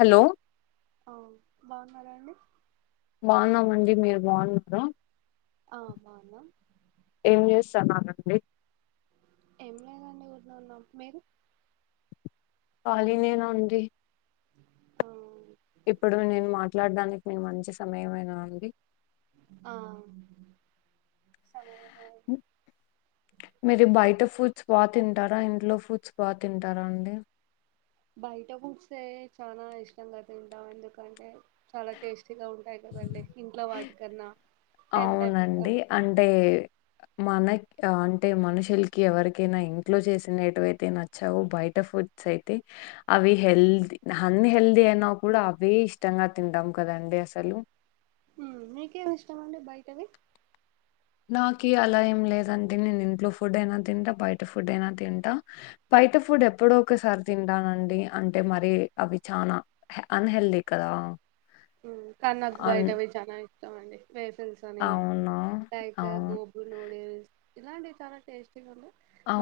Hello అ బాగున్నారా అండి బాగున్నామండి మీరు బాగున్నారుా ఆ మనా ఏం చేస్తాను అనండి ఏం లేదండి ఊరిన్న ఉన్నాం మీరు కాాలినేనాండి అ ఇప్పుడు నేను మాట్లాడడానికి న మంచి సమయమైనా అండి ఆ సమయం ఉ మీరి బయట ఫూడ్స్ బాగా తింటారా ఇంట్లో ఫూడ్స్ బాగా తింటారా అండి బయట ఫూడ్సే చాలా ఇష్టంగా తింటాం ఎందుకంటే చాలా టేస్ట్ గా ఉంటాయి కదండి ఇంట్లో వాటికన్నా టెంప్ట్ అయిపోతాం అవునండి అంటే మన అంటే మనుషులకి ఎవరికైనా ఇంట్లో చేసినటువయితే నచ్చావు బయట ఫుడ్ అయితే అవి హెల్దీ అన్ని హెల్దీ అయినా కూడా అవి ఇష్టంగా తింటం కదండి అండే అసలు ఉ మీకు ఏం ఇష్టం అండి బయటవి నాకి అలా ఏం లేదు అండి నేను ఇంట్లో ఫుడ్ అయినా తింటా బయట ఫుడ్ అయినా తింటా బయట ఫుడ్ ఎప్పుడో ఒకసారి తింటానండి అంటే మరి అవి చానా అన్ హెల్తి కదా ఉ కన్నకు అన్ బయటవి చానా ఇష్టం అండి వేఫల్సల్ అని అవునా? టైకా అవును. గోబు నూడిల్స్ ఇలాంటివి చాలా టేస్టీగా ఉండే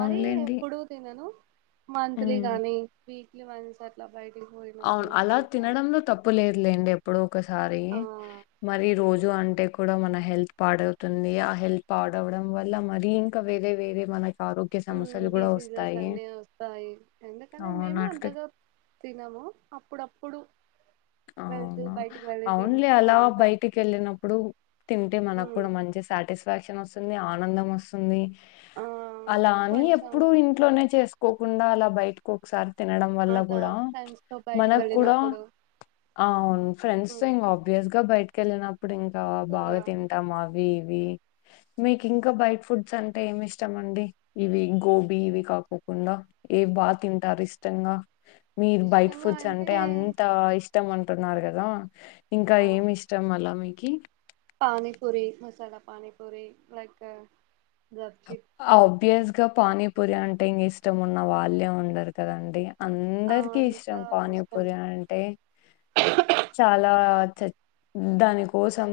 మరీ ఎప్పుడు తినను మంత్లీ హ్మ్. గానీ వీక్లీ వన్స్ అట్లా బయటికి అవును పోయినప్పుడు అలా తింటాం తినడంలో తప్పు లేదులేండి ఎప్పుడో ఒకసారి ఆ మరి రోజు అం టే కూడా మన హెల్త్ పాడవుతుంది ఆ హెల్త్ పాడు అవ్వడం వల్ల మరి ఇంకా వేరే వేరే మన ఉ డిసీజెస్ అన్ని వస్తాయి ఎందుకనే మేము అవునట్లే అంతగా తినము అప్పుడప్పుడు వెళ్తూ బా అవును లే అలా బయటికి వెళ్ళినప్పుడు తింటే మనకు ఉమ్, కూడా మంచి సాటిస్ఫాక్షన్ వసు తుంది ఆనందం వస్తుంది ఆ అలా అని కొంచెం ఎప్పుడు ఇంట్లోనే చేసు కోకుండా అలా బయటకు ఒకసారి తినడం వల్ల అట్లా కూడా ఫ్రెండ్స్ తో బయటికి మనకు కూడా వెళ్ళినప్పుడు అవును ఫ్రెండ్స్ తో ఉమ్, ఇంకా ఆబ్వియస్ గా బయటకి వెళ్ళినప్పుడు ఇంకా ఇంకా బాగా తింటాం మా వివి మీకు ఇంకా బైట్ ఫుడ్స్ అంటే ఏమి ఇష్టం అండి. ఇవి గోబీ ఇవి కాపోకుండా ఇవి బాగా తింటారు ఇష్టంగా మీరు బైట్ ఫుడ్స్ అంటే అం ఇష్టం అంటున్నారు కదా. ఇంకా ఏమి ఇష్టం అలా మీకి పానీ పూరి మసాలా పానీ పూరి లైక్ గప్చిప్ ఆబియస్ గా పానీపూరి అంటే ఇంక ఇష్టం ఉన్న వాళ్ళే ఉండరు కదండి అందరికి అంతా ఇష్టం ఇష్టం పానీపూరి అంటే చాలా చ దాని కోసం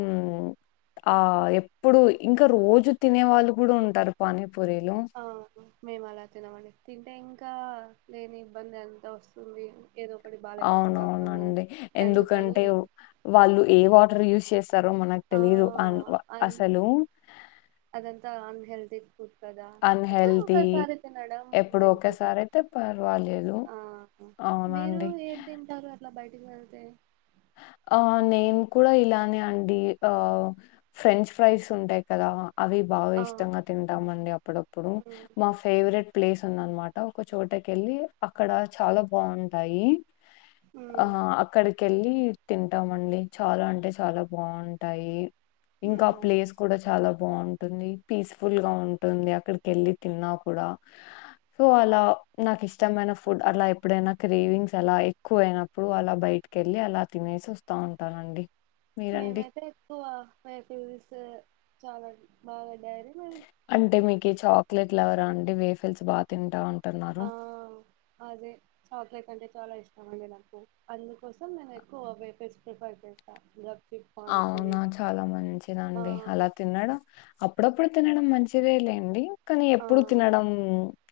ఆ ఎప్పుడు ఇంకా రోజు తినే వాళ్ళు కూడా ఉంటారు పానీపూరీలు ఆ మేము అలా తినమండి. తింటే ఇంకా లేని ఇబ్బంది అంత వస్తుంది ఏదో ఒకటి బాలేకోకుండా అవుతాము అవునవునండి ఎందుకని ఎందుకంటే వాళ్ళు ఏ వాటర్ యూస్ చేసు తారు మనకు ఆ తెలీదు అన్ వా అన్ అసలు అదంతా అన్హెల్తీ కదా ఎప్పుడు అన్‌హెల్తీ ఒకసారి తినడం ఎప్పుడు మంచిది. ఒకేసారి అయితే పర్వాలేదు. ఆ మీరు అవునండి. ఏది తింటారు అట్లా బయటికి వెళ్తే ఆ ఆ నేను కూడా ఇలానే అండి ఆ ఫ్రెంచ్ ఫ్రైస్ ఉంటాయి కదా. అవి బాగా ఆ ఇష్టంగా తింటాం అండి. అప్పుడప్పుడు మ్మ్ మా ఫేవరెట్ ప్లేస్ తుంది అనమాట ఒక చోటకెళ్ళి అక్కడ చాలా బాగుంటాయి. ఆ మ్మ్ అక్కడికెళ్ళి. గీర్ తింటాము అండి. చాలా అంటే చాలా బాగుంటాయి. ఇంకా ఆ మ్మ్ ప్లేస్ కూడా చాలా బ్ బాగుంటుంది. పీస్ఫుల్ గా ఉంటుంది. అక్కడికెళ్ళి తిన్నా కూడా సో అలా నాకు ఇష్టమైన ఫుడ్ అలా ఎప్పుడైనా క్రేవింగ్స్ అలా ఎక్కువయినప్పుడు అలా బయటికి కె వెళ్ళి అలా తినేసి వస్తా ఉంటానండి. మీరండి? మేమైతే ఎక్కువ వేఫైల్స్ చాలాండి. బాగా డైరీ అంటే మిల్క్ మీకి చాక్లెట్ లవరా అండి వేఫెల్స్ బాగా తింటా అం ఆ అదే చాక్లెట్ అంటే చాలా ఇష్ ఆగే, నాకు అందుకోసం నేను ఎక్కువ వేపర్స్ ప్రిఫర్ చేస్తా. గప్ అవునా చాలా ఆ మంచిదండి. అలా తిన్నాడ అప్ అప్పుడప్పుడు తినడం మంచిదే లేండి. కానీ ఆ ఎప్పుడు తినడం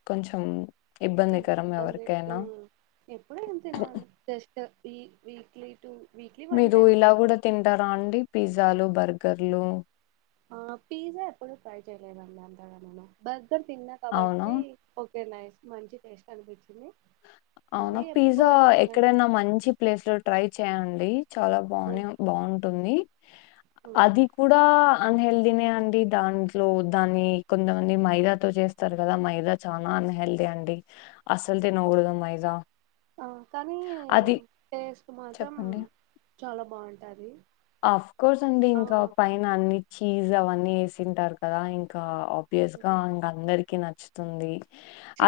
కొంచెం ఇబ్బందికరం గా ఎవరికైనా ఎప్పుడు ఏం తినమండి. Just we weekly two weekly one మీరు టైం ఇలా కూడా తింటారా అండి. పిజ్జాలు, బర్గర్లు. ఆ పిజ్జా ఎప్పుడూ ట్రై చేయలేదండి. అంతగననో బర్గర్ తిన్నా అవునా? కాబట్టి ఓ ఓకే నైస్ మంచి టేస్ట్ అనిపించింది అవునా మరీ పిజ్జా ఎక్కువ ఏం తినను ఎక్కడైనా మంచి ప్లేస్ లో ట్రై చేయండి చాలా మ్మ్ బానే బాగుంటుంది మ్మ్ అది కూడా ఆన్ హెల్త్డీ అండి దాంట్లో దాన్ని కొంతమంది మైదాతో చేస్తారు కదా మైదా చాలా అన్ హెల్దీఅండి అసలు తినకూడదు మైదా కానీ అది టేస్ట్ మాత్రం చాలా బాగుంటంది. ఆఫ్ కోర్స్ అండి ఇంకా పైన అన్ని చీజ్ అవన్నీ వేసింటారు కదా ఇంకా అబియస్ గా ఇంగ అందరికి నచ్చుతుంది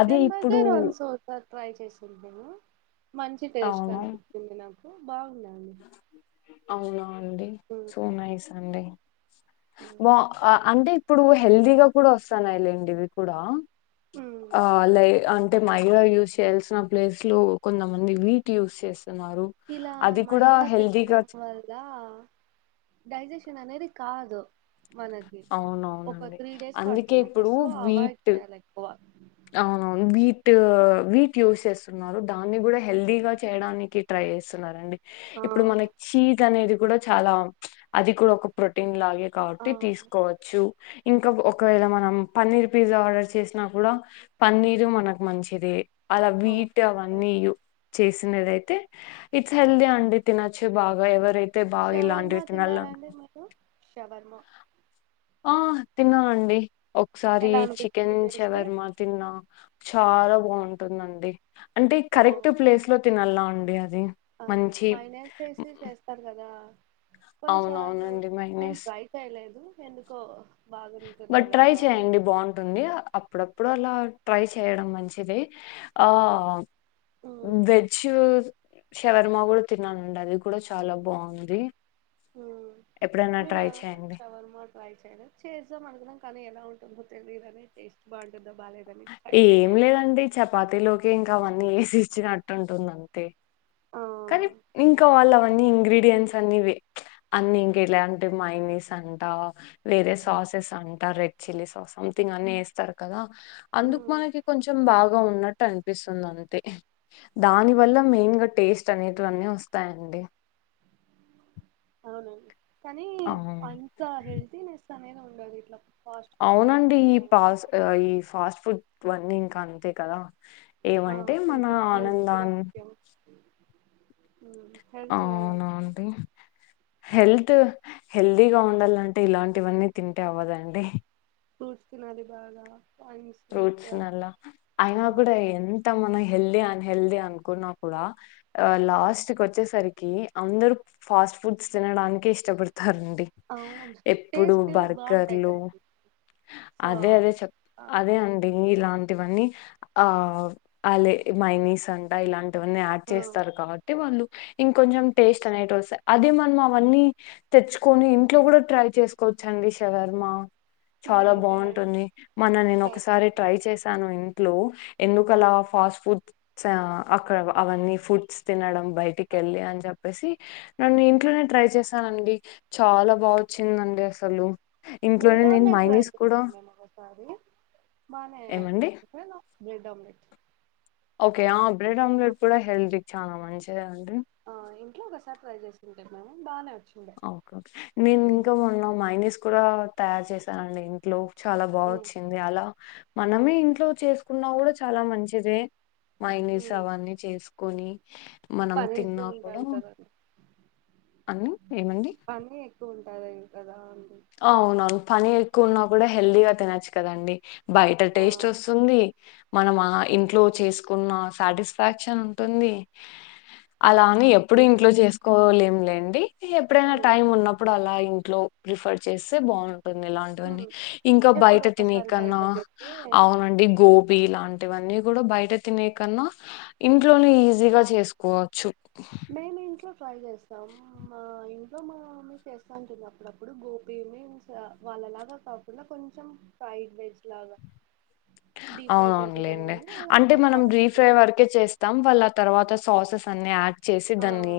అది ఇప్పుడు బర్గర్ వన్స్ ఒక ట్రై చేసి చూద్దామూ మంచి టేస్ట్ అవును. అనిపించింది నాకు బాగుందండి అవునా అండి సో ఉమ్. నైస్ అండి బ అంటే ఇప్పుడు హెల్దీగా కూడా వస్తున్నాయిలేండి ఇవి కూడా ఉమ్. ఆ లై అంటే మైరా యూజ్ చేయాల్సిన ప్లేస్ లో కొంతమంది వీట్ యూస్ చేస్తా ఇలా మైదా తినడం వల్ల డైజెషన్ అనేది కాదు మనకి ఒక అవునవునండి త్రీ డేస్ అందుకే పడుతుదట సో అవాయిడ్ ఎక్కువ అవునును వీట్ వీట్ యోసేస్ చేస్తున్నారు దాన్ని కూడా హెల్దీ గా చేయడానికి ట్రై చేస్తున్నారుడి ఆ, ఇప్పుడు మన చీస్ అనేది కూడా చాలా అది కూడా ఒక ప్రోటీన్ లాగే ఆ, కాబట్టి తీసుకోవచ్చు ఇంకా ఒకవేళ మనం పన్నీర్ పిజ్జా ఆర్డర్ చేసినా కూడా పన్నీరు మనకు మంచిది అలా వీటు ఓకే అవన్నీ చేసినదయితే ఇట్స్ హెల్దీ అండి తినొచ్చు బాగా ఎవరైతే తే బాగా ఇలాంటివి తిన శవర్మ ఆ తిన్నా అండి ఒకసారి ఎలా చికెన్ అనిపించింది టేస్ట్ శవర్మా తిన్నా చాలా బాగుంటుందండి అంటే కరెక్ట్ ప్లేస్ లో తినలా అండి అది ఆ మంచి మనేస్ తీసి చేస్తారు కదా కొన్నిసార్లు అవునవునండి నీను మైనీస్. ట్రై చేయలేదు ఎందుకో బాగుంటుందో బట్ ట్రై లేదో అని చేయండి బాగుంటుంది అప్పుడప్పుడు అలా ట్రై చేయడం మంచిదే ఆ ఉమ్ వెజ్ శవర్మ కూడా తిన్నానండి అది కూడా చాలా బాగుంది మేము చవర్మా ట్రై చేయలే చేద్దాం అనుకున్నాం కానీ ఎలా ఉంటుందో తెలియదనే టేస్ట్ బాగుంట ఏం లేదండి చపాతీలోకి ఇంకా అవన్నీ వేసి ఇచ్చినట్టుంటుంది అంతే ఆ కానీ ఇంకా వాళ్ళు అవన్నీ ఇంగ్రీడియంట్స్ అన్ని అన్ని ఇంకెలా అంటే మైనీస్ అ అంట వేరే సాసెస్ అంట రెడ్ చిల్లీ సాస్ సథింగ్ అన్ని వేస్తారు కదా అందుకు ఉమ్ మనకి కొంచెం బాగా ఉన్నట్టు అనిపిస్తుంది అంతే దాని వల్ల మెయిన్ గా టేస్ట్ అనేటివన్నీ వస్తాయండి అవునండి కానీ ఆ అంత హెల్తీనెస్ అనేది ఉండదు ఇట్లా ఫాస్ట్ ఫుడ్ బయట అవునండి ఈ తినడం వల్ల పాస్ ఈ ఫాస్ట్ ఫుడ్ అన్నీ ఇంకా అంతే కదా ఆ ఏమంటే మన కొంచెం హెల్త్ కూడా ఆనందాన్ని ముఖ్యం ఆ హెల్త్ అవునా అండి హెల్త్ హెల్దీగా ఉండాలంటే ఇలాంటివన్నీ తింటే అవ్వదండి ఫ్రూట్స్ తినాలి బాగా అండ్ స్వీట్ ఫ్రూట్స్ నల ఆ అయినా కూడా ఎంత మన హెల్దీ ఆన్ హెల్దీ అనుకున్నా కూడా లాస్ట్ వచ్చేసరికి అందరు ఫాస్ట్ ఫాస్ట్ ఫుడ్స్ తినడానికి ఇష్టపడతారండి అవును ఎప్పుడు టేస్ట్ బాగుంటాయి బర్గర్లు కదండి సో అదే అదే చెప్ ఆ, అదే అండి ఇలాంటివన్నీ ఆ అ లే మైనీస్ అంట ఇలాంటి అవాన్ని యాడ్ ఆ, చేస్తారు కాబట్టి వాళ్ళు ఇంకొంచెం టేస్ట్ అనేటివి వస్తాయ్ అదే మనం అవన్నీ తెచ్చుకొని ఇంట్లో కూడా ట్రై చేసుకోవచ్చు అండి శవర్మ చాలా మేమైతే బాగుంటుంది మన్న నేను ట్రై ఒకసారి ట్రై చేశాను ఇంట్లో ఎందుకు అలా ఫాస్ట్ ఫుడ్స్ ఆ అక్కడ అవన్నీ ఫుడ్స్ తినడం బయటికి కెళ్లె అని చెప్ప్ చెప్పేసి నిన్న ఇంట్లోనే ట్రై చేశానండి చాలా బాగ వచ్చిందండి అసలు ఇంట్లోనే బ్రెడ్ నేను అమ్లెట్ మైనీస్ కూడా చేసాను నేను ఒకసారి బానే ఏమండి బ్రెడ్ ఆమ్లెట్ ఓకే ఆ బ్రెడ్ ఆమ్లెట్ కూడా హెల్తీ కీ చాలా మంచిది అండి నువ్వు ఒసారి ట్రైల్ చేసుకుంటే బానే వచ్చిండే ఆ ఓకే ఓకే నేను ఉమ్, ఇంకా మొన్న మైనస్ కూడా తయారు చేసానండి ఇంట్లో చాలా బాగా ఉమ్, వచ్చింది అలా మనమే ఇంట్లో చేసుకున్నా కూడా చాలా మంచిదే మైనిస్ ఉమ్. అవన్నీ చేసుకొని మనం పని తిన్నా ఎక్కువ కూడా ఉంటాది కదండి అన్ని ఏమండి కద [unintelligible] కదా అండి కోన్నా కూడా హెల్దీగా తినొచ్చు కదండి బయట ఆ టేస్ట్ వోస్తుంది మనం ఆ ఇంట్లో చేసుకున్నా సాటిస్ఫాక్షన్ ఉంటుంది అలా అని ఎప్పుడు ఇంట్లో చేసుకోలేం లేండి ఎప్పుడైనా ఉమ్, టైం ఉన్నప్పుడు అలా ఇంట్లో ప్రిఫర్ చేస్తే బాగు ఇలాంటివన్నీ ఉమ్. ఇంకా బయట ఎప్పుడో తినే ఒకసారి కన్నా బయట తింటే అవునండి గోబి లాంటి వీటివాన్నీ గూడ బయట తినే కన్నా ఇంట్లోనే ఈజీగా చేసుకోవచ్చు మేం ఇంట్లో ట్రై చేస్తాం మా ఇంట్లో మా మమ్మి చేస్తా అంటుంది అప్పుడప్పుడు గోబి మీన్స్ లాగ కాకుండా కొంచెం ఫైడ్ రైస్ లాగ అవునవును లేండి అలా అంటే చేస్తా మనం డీ వస్తుంది. ఫ్రై వరకే చేస్తాం వాళ్ళు అ తర్వాత సాసెస్స్ అన్నీ యాడ్ చేసి ఆ దాన్ని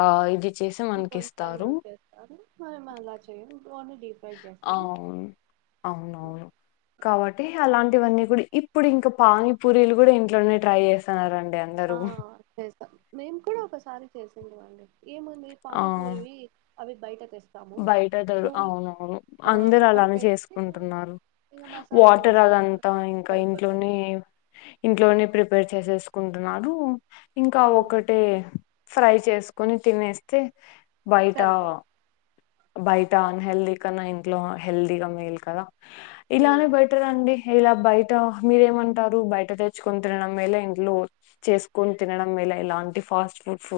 ఆ ఇది చేసి మనకి ఇంకొంచెం ఇస్తారు చేస్తారు మేము అలా చేయం ఓన్లీ డీప్ ఫ్రై చేస్తాం అవున్ అవున కాబట్టి అలా ఇవన్నీ కూడా ఇప్పుడు ఇంకా పానీ పూరీలు కూడా ఇంట్లోనే ట్రై చేస్తున్నార ఆ చేస్తాం మేము కూడ ఒకసారి చేసింటిమి అండి ఏముంది ఆ! పానీపూరివి అవి బయట తెస్త బయట దొర అవునవును ఆ, అవి అందరు ఒకటి అలానే తెచ్చి చేసుకుంటున్నారు ఇంకా మసాలా వాటర్ చేసేసుకుంటే మనకి అదంతా ఇంకా సరిపోతది ఇంట్లోనే ఇంట్లోనే ప్రిప ప్రిపేర్ చేసేసుకుంటున్నాను ఇంకా ఒకటే ఫ్రై చేసుకోని తినేస్తే బయట సరిపోతది బయట అన్ హెల్దీ కన్నా ఇంట్లోనే హెల్దీగా మేల్ గదా ఇలానే బెటర్ అండి ఇలా బయట మీరేమంటారు బయట తెచ్చుకొని తినడం మేల ఇంట్లో చేసుకొని తినడం మేల ఇలా ఇలాంటి ఫాస్ట్ ఫుడ్స్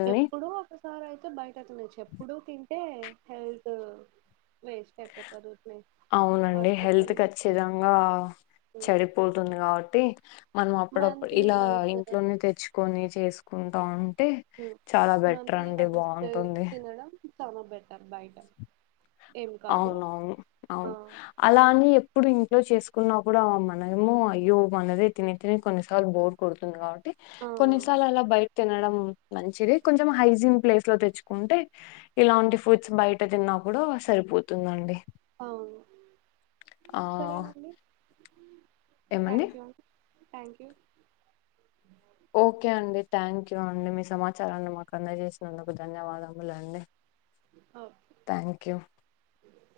అన్ని ఎప్పుడూ ఒకసారి అయితే బయట తినొచ్చు ఎప్పుడూ తింటే హెల్త్ లేసి పడిపోతారు ఊరకనే అవునండి హెల్త్ హాస్పిటల్ లో ఖచ్చితంగా చెడిపోతుంది కాబట్టి మనం అప్పుడప్పుడు మంత్లీ ఇలా వన్స్ ఇంట్లోనే తెచ్చుకొని చేసుకో కుంటా ఉంటే చాల బెటర్ అండి బావుంటుంది చాల బెటర్ బయట ఏం కాదు అవునవును ఆ అవును అలా అని ఎప్పుడు ఇం ఇంట్లోలో చేసుకున్నా కూడా మనమో అయ్యో మనదే తిని తిని కొన్నిసార్లు బోర్ కొడుతుంది కాబట్టి ఆ కొన్నిసార్లు అలా బయ తినడం మంచిది కొంచెం హైజీన్ ప్లేస్ లో తెచ్చుకుంటే ఇలాంటి ఫుడ్స్ బయట తిన్నా సరిపోతుంది అండి అవును సరేనండి ఏమండి? Thank you thank you okay అండి థ్యాంక్ యూ అండి మీ సమాచారాన్ని మాకు అందజేసినందుకు ధన్యవాదములు అండి ఓకే